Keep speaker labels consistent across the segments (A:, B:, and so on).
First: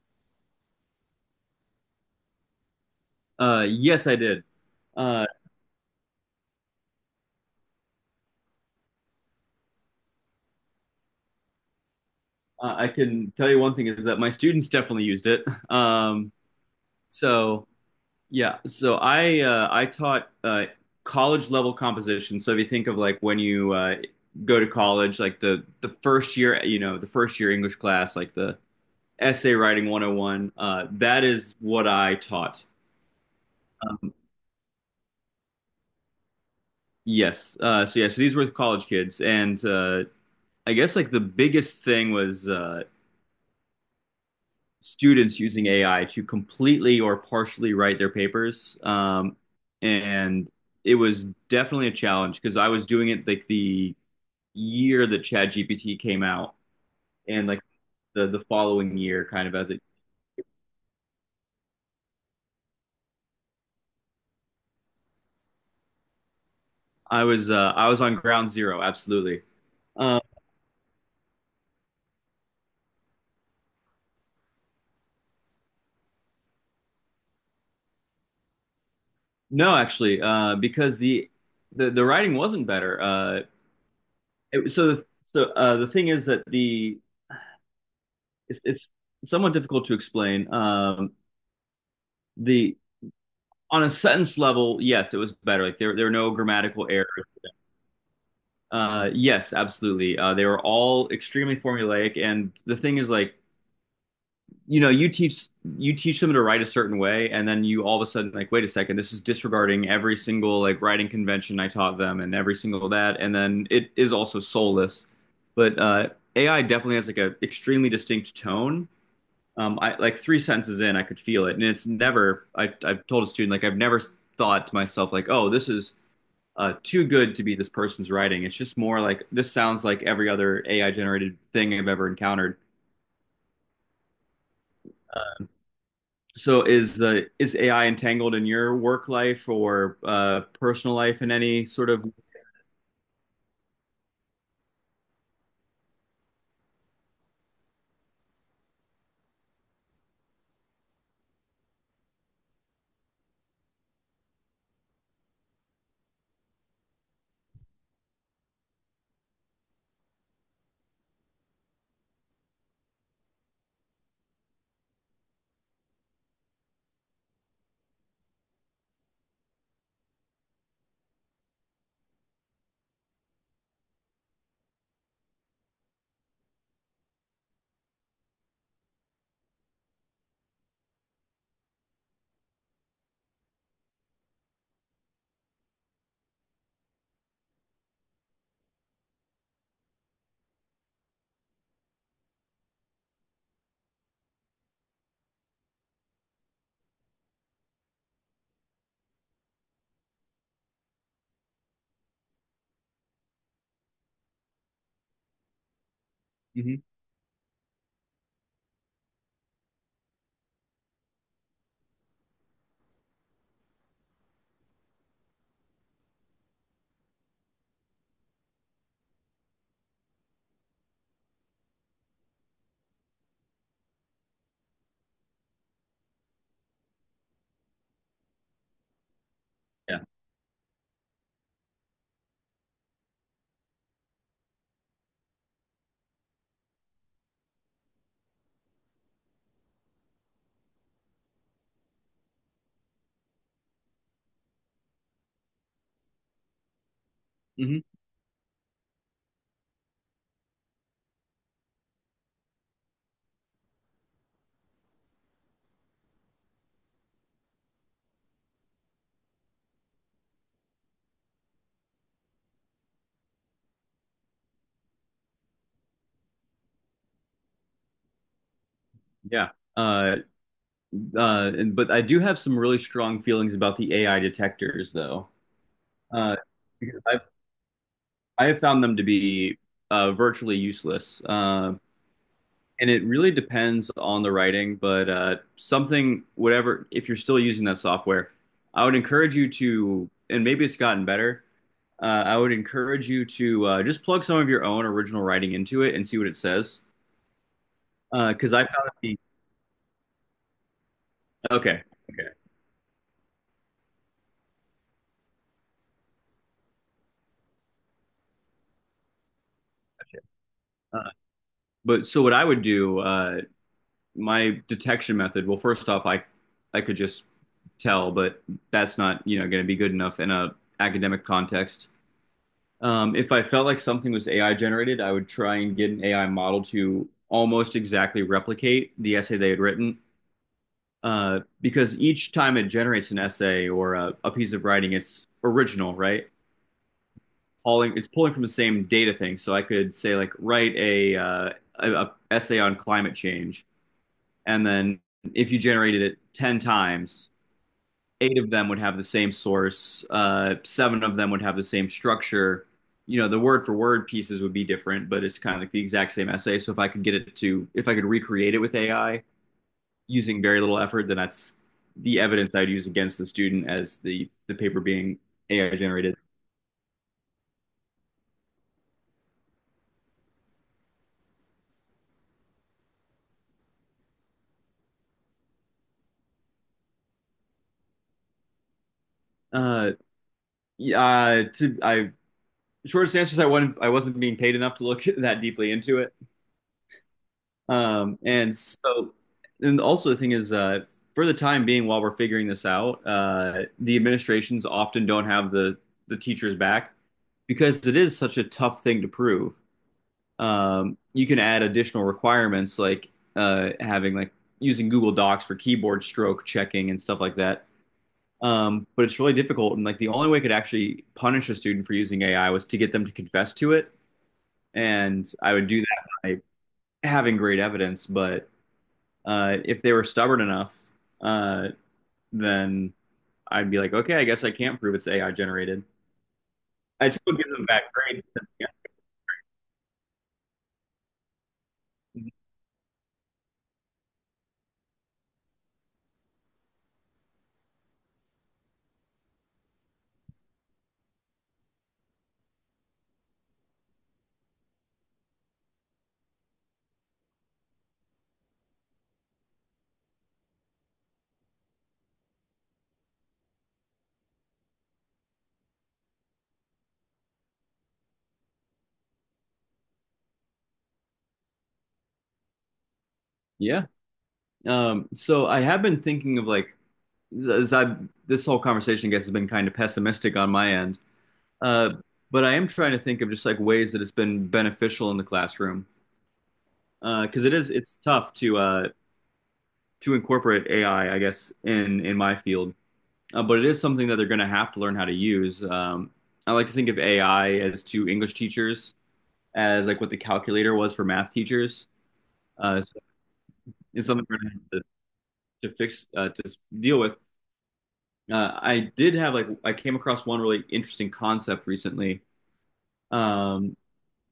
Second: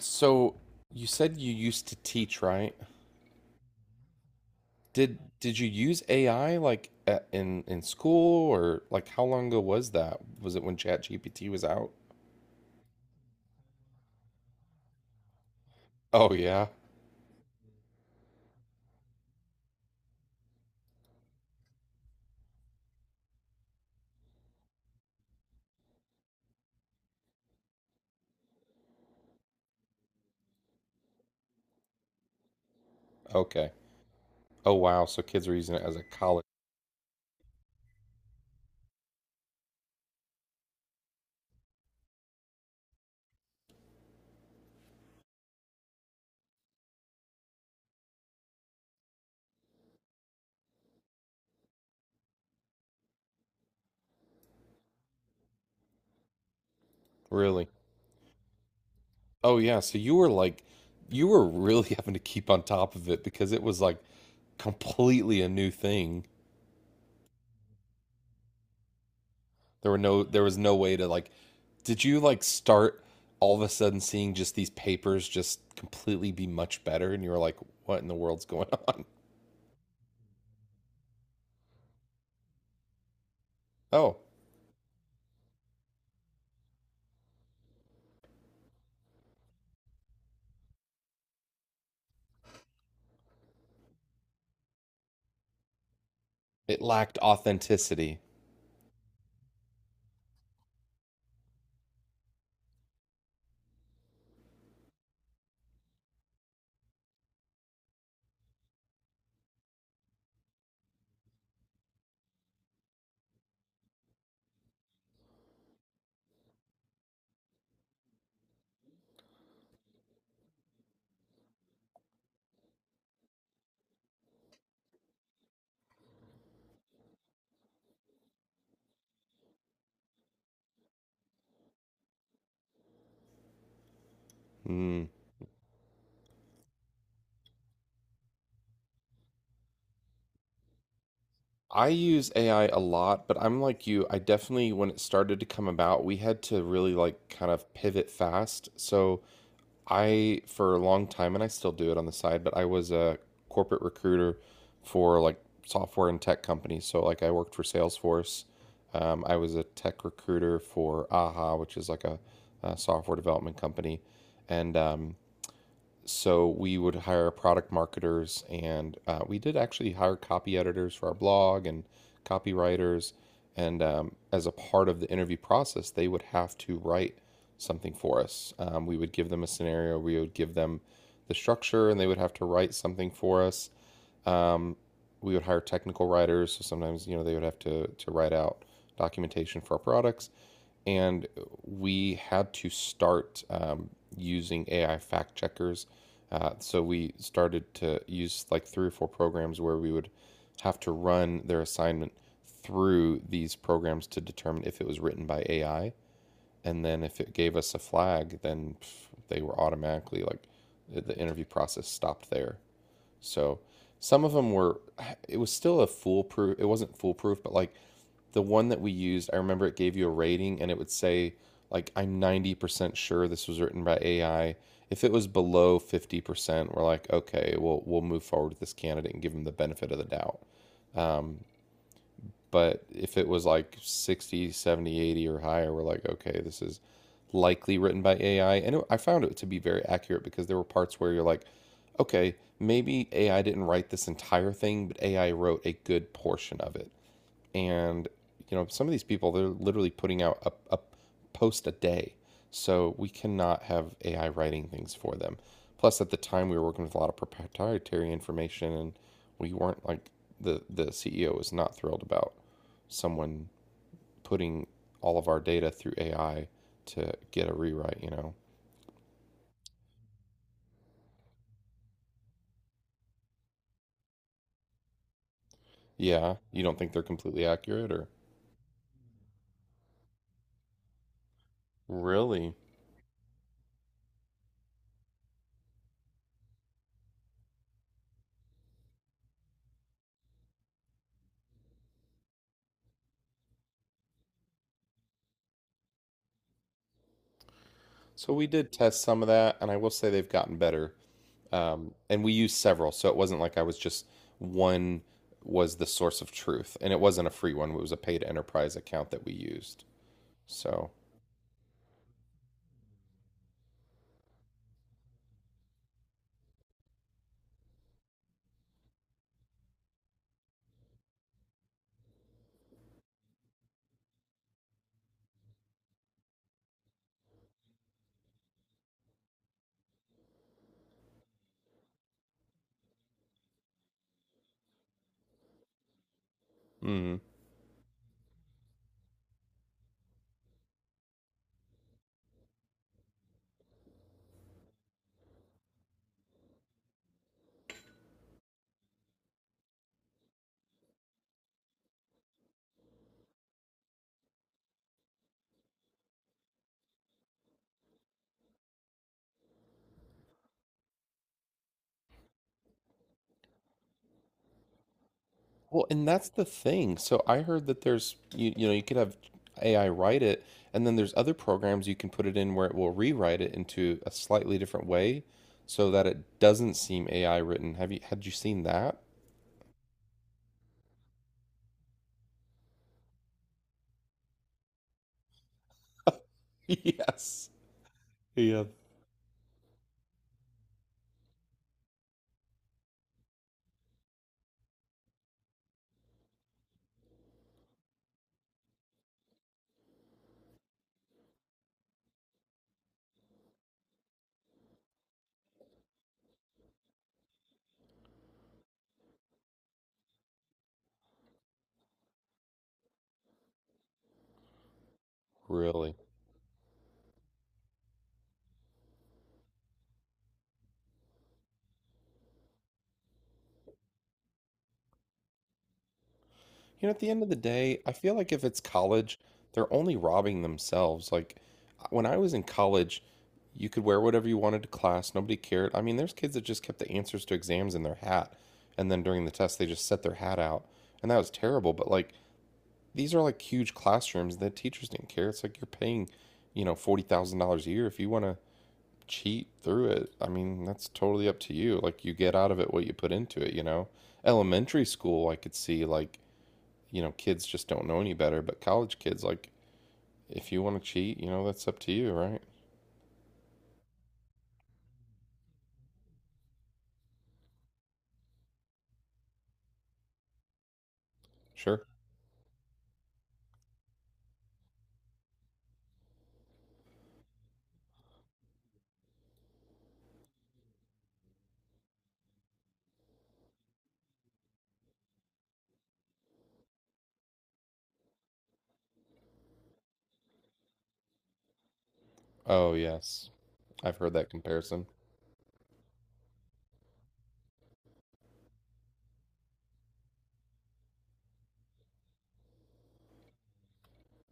A: So you said you used to teach, right?
B: Yes, I did.
A: Did
B: Uh,
A: did you use AI like at, in school or like how long ago was that? Was it when ChatGPT was out?
B: I can tell you one thing is that my students definitely used it. Um,
A: Oh yeah.
B: so I taught college level composition. So if you think of like when you go to college, like the first year, the first year English class, like the essay writing 101, that is what I taught.
A: Okay.
B: Um,
A: Oh wow. So kids are using it as a college.
B: yes. So these were college kids, and I guess like the biggest thing was. Students using AI to completely or partially write their papers. And it was definitely a challenge because I was doing it like the year that ChatGPT came out and like
A: Really?
B: the following year kind of
A: Oh
B: as
A: yeah.
B: it
A: So you were like you were really having to keep on top of it because it was like completely a new thing.
B: I was on ground zero absolutely. Uh,
A: There was no way to like did you like start all of a sudden seeing just these papers just completely be much better and you were like what in the world's going on?
B: no actually because the writing wasn't better.
A: Oh,
B: It, so the so The thing is that it's somewhat difficult to explain. The On a sentence level, yes, it was better. Like there were no
A: it
B: grammatical errors.
A: lacked authenticity.
B: Yes, absolutely. They were all extremely formulaic, and the thing is, like, you know, you teach them to write a certain way, and then you all of a sudden like, wait a second, this is disregarding every single like writing convention I taught them, and every single that, and then it is also soulless. But AI definitely has like a extremely distinct tone. I like three sentences in, I could feel it, and it's never. I've told a student like I've never thought to myself like, oh, this is too good to be this person's writing. It's just more like this sounds like every other AI generated thing I've ever encountered.
A: Hmm.
B: So is AI entangled in your work life or personal life in any
A: I
B: sort of?
A: use AI a lot, but I'm like you. I definitely, when it started to come about, we had to really like kind of pivot fast. So I, for a long time, and I still do it on the side, but I was a corporate recruiter for like software and tech companies. So like I worked for Salesforce. I was a tech recruiter for AHA, which is like a software development company, and so we would hire product marketers, and we did actually hire copy editors for our blog and copywriters. And as a part of the interview process, they would have to write something for us. We would give them a scenario, we would give them the structure, and they would have to write something for us. Um, we would hire technical writers, so sometimes they would have to write out documentation for our products, and we had to start using AI fact checkers. So we started to use like three or four programs where we would have to run their assignment through these programs to determine if it was written by AI.
B: Mhm.
A: And then if it gave us a flag, then they were automatically like the interview process stopped there. So some of them were, it was still a foolproof, it wasn't foolproof, but like the one that we used, I remember it gave you a rating and it would say, like, I'm 90% sure this was written by AI. If it was below 50%, we're like, okay, we'll move forward with this candidate and give them the benefit of
B: Yeah,
A: the doubt. Um, but if it was like 60, 70, 80, or higher, we're like, okay, this is likely written by AI. And it, I found it to be very accurate because there were parts where you're like, okay, maybe AI didn't write this entire thing, but AI wrote a good portion of it.
B: hmm,
A: And some of these people, they're literally putting out a post a day, so we cannot have AI writing things for them. Plus at the time we were working with a lot of proprietary information, and we weren't like, the CEO was not thrilled about someone putting all of our data through AI to get a rewrite.
B: yeah. Uh, but I do have some really strong feelings about the AI detectors, though. Uh,
A: Yeah, you don't think
B: because
A: they're
B: I've
A: completely accurate, or?
B: I have found them to be virtually useless.
A: Really?
B: And it really depends on the writing, but something, whatever, if you're still using that software, I would encourage you to, and maybe it's gotten better, I would encourage you to just plug some of your own original writing into it and see what it says.
A: So we
B: Because I
A: did
B: found
A: test
B: the,
A: some of that, and I will say they've gotten better.
B: okay,
A: And
B: okay.
A: we used several, so it wasn't like I was just one, was the source of truth, and it wasn't a free one. It was a paid enterprise account that we used. So,
B: Uh, but so what I would do, my detection method, well, first off, I could just tell, but that's not, you know, going to be good enough in a academic context. If I felt like something was AI generated, I would try and get an AI model to almost exactly replicate the essay they had written. Because each time it generates an essay or a piece of writing, it's original, right?
A: mm.
B: Pulling, it's pulling from the same data thing. So I could say like write a essay on climate change, and then if you generated it 10 times, 8 of them would have the same source, 7 of them would have the same structure. You know, the word for word pieces would be different, but it's kind of like the exact same essay. So if I could get it to, if I could recreate it with AI using very little effort, then that's the evidence I'd use against the student as the paper being AI
A: Well, and
B: generated.
A: that's the thing. So I heard that there's you could have AI write it, and then there's other programs you can put it in where it will rewrite it into a slightly different way, so that it doesn't seem AI written. Have you had you seen that?
B: Uh, yeah, to I shortest answer is I wasn't being paid enough to look that deeply into it.
A: Yes.
B: And
A: Yeah.
B: so, and Also the thing is, for the time being, while we're figuring this out, the administrations often don't have the teachers back because it is such a tough thing to prove. You can add additional requirements like having like using Google Docs for keyboard stroke checking and stuff like that. But it's really difficult, and like the only way I could actually punish a student for using AI was to get them to confess to it, and I would do
A: Really.
B: that by having great evidence, but if they were stubborn enough, uh, then I'd be like, okay, I guess I can't prove it's AI generated.
A: At the
B: I'd
A: end of
B: still
A: the
B: give them
A: day,
B: back
A: I feel
B: grade.
A: like if it's
B: Yeah.
A: college, they're only robbing themselves. Like when I was in college, you could wear whatever you wanted to class, nobody cared. I mean, there's kids that just kept the answers to exams in their hat, and then during the test, they just set their hat out, and that was terrible. But like these are like huge classrooms that teachers didn't care. It's like you're paying $40,000 a year. If you want to cheat through it, I mean, that's totally up to you. Like you get out of it what you put into it. Elementary school, I could see, like, kids just don't know any better, but college kids, like, if you want to cheat, that's up to you, right?
B: Yeah. So I have been thinking of like, as I this whole conversation, I guess, has been kind of pessimistic on my end.
A: Sure.
B: Uh, but I am trying to think of just like ways that it's been beneficial in the classroom because it's tough to incorporate AI, I guess, in my field. But it is something that they're going to have to learn how to use. I like to think of AI as to English teachers as like what the calculator was for math teachers.
A: Oh,
B: So
A: yes. I've
B: it's
A: heard
B: something
A: that
B: we're going to have to
A: comparison.
B: fix deal with. I did have like I came across one really interesting concept recently. Um,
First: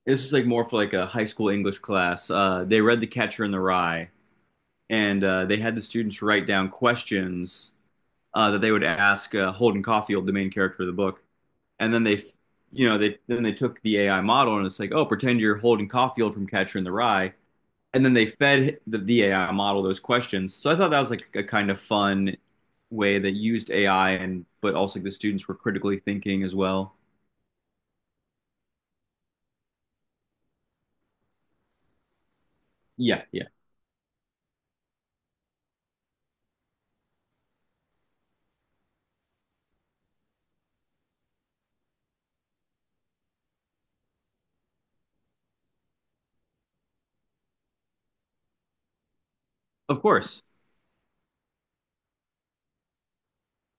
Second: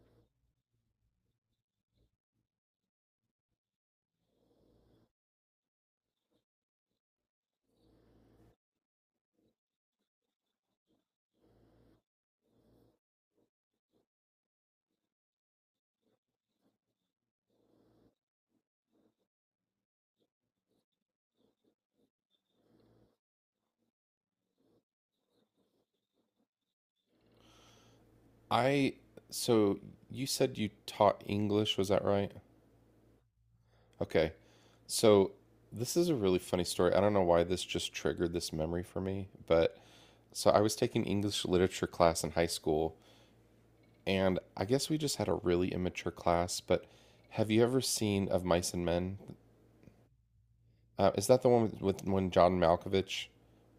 B: this is like more for like a high school English class. They read The Catcher in the Rye, and they had the students write down questions that they would ask Holden Caulfield, the main character of the book, and then they you know they then they took the AI model and it's like, oh, pretend you're Holden Caulfield from Catcher in the Rye, and then they fed the AI model those questions. So I thought that was like a kind of fun way that used AI, and but also the students were critically thinking as well.
A: I, so you said you taught English, was that right?
B: Yeah, yeah,
A: Okay. So this is a really funny story. I don't know why this just triggered this memory for me, but so I was taking English literature class in high school, and I guess we just had a really immature class, but have you ever seen Of Mice and Men?
B: of course.
A: Is that the one with when John Malkovich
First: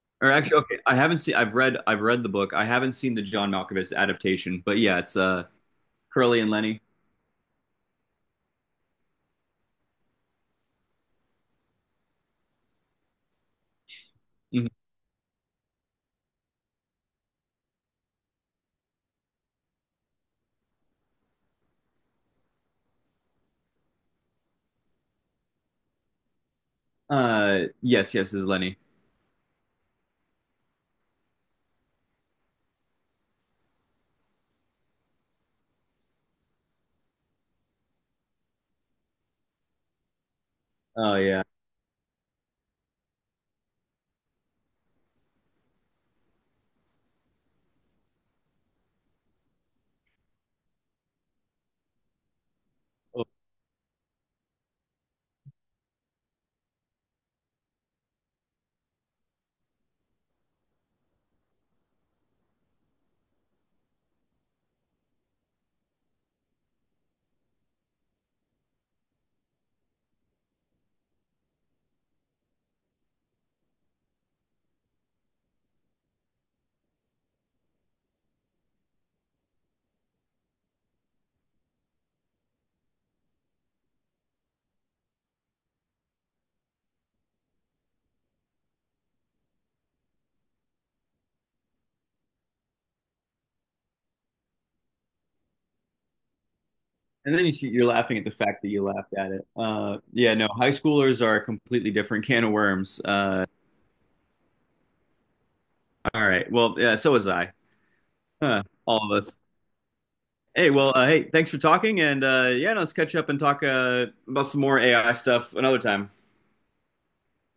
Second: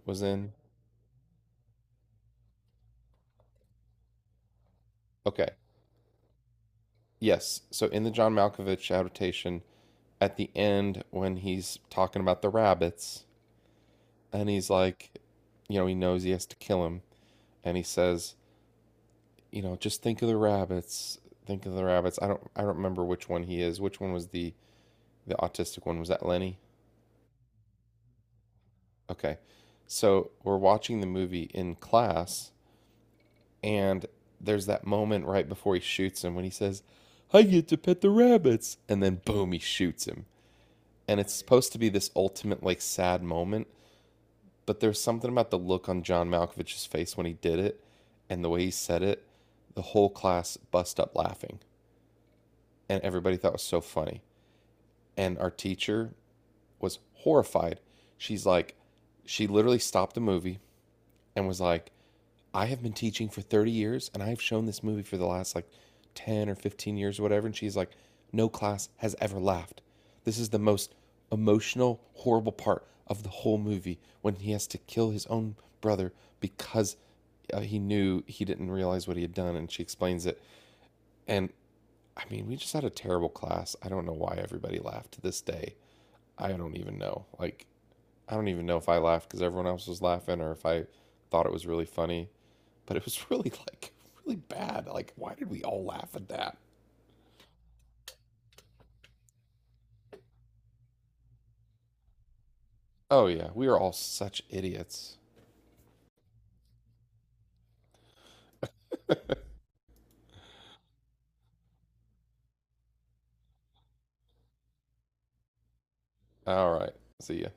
A: was
B: Or
A: in?
B: actually, okay, I haven't seen. I've read the book. I haven't seen the John Malkovich adaptation, but yeah, it's uh,
A: Okay.
B: Curly and Lenny.
A: Yes. So in the John Malkovich adaptation, at the end when he's talking about the rabbits, and he's
B: Mhm.
A: like, he knows he has to kill him, and he says, just think of the rabbits. Think of the rabbits. I don't remember which one he is. Which one was the autistic one? Was that Lenny?
B: Yes, is Lenny.
A: Okay. So we're watching the movie in class, and there's that moment right before he shoots him when he says, I get to pet the rabbits. And then boom, he shoots him.
B: Oh
A: And it's
B: yeah.
A: supposed to be this ultimate like sad moment, but there's something about the look on John Malkovich's face when he did it and the way he said it, the whole class bust up laughing and
B: Oh.
A: everybody thought it was so funny. And our teacher was horrified. She's like, she literally stopped the movie and was like, I have been teaching for 30 years and I've shown this movie for the last like 10 or 15 years or whatever. And she's like, no class has ever laughed. This is the most emotional, horrible part of the whole movie when he has to kill his own brother because he knew, he didn't realize what he had done. And she explains it. And I mean, we just had a terrible class. I don't know why everybody laughed to this day. I don't even know. Like, I don't even know if I laughed because everyone else was laughing, or if I thought it was really funny, but it was really like really bad. Like, why did we all laugh at that?
B: And then you, see- you're laughing at the fact that you laughed at it. Yeah, no, high schoolers are a completely different can of worms.
A: Oh yeah, we are all such idiots.
B: All right. Well, yeah, so was I. Huh, all of us. Hey, well, hey, thanks for talking. And yeah, no, let's catch up and talk about some more AI stuff another time.
A: All right, see ya.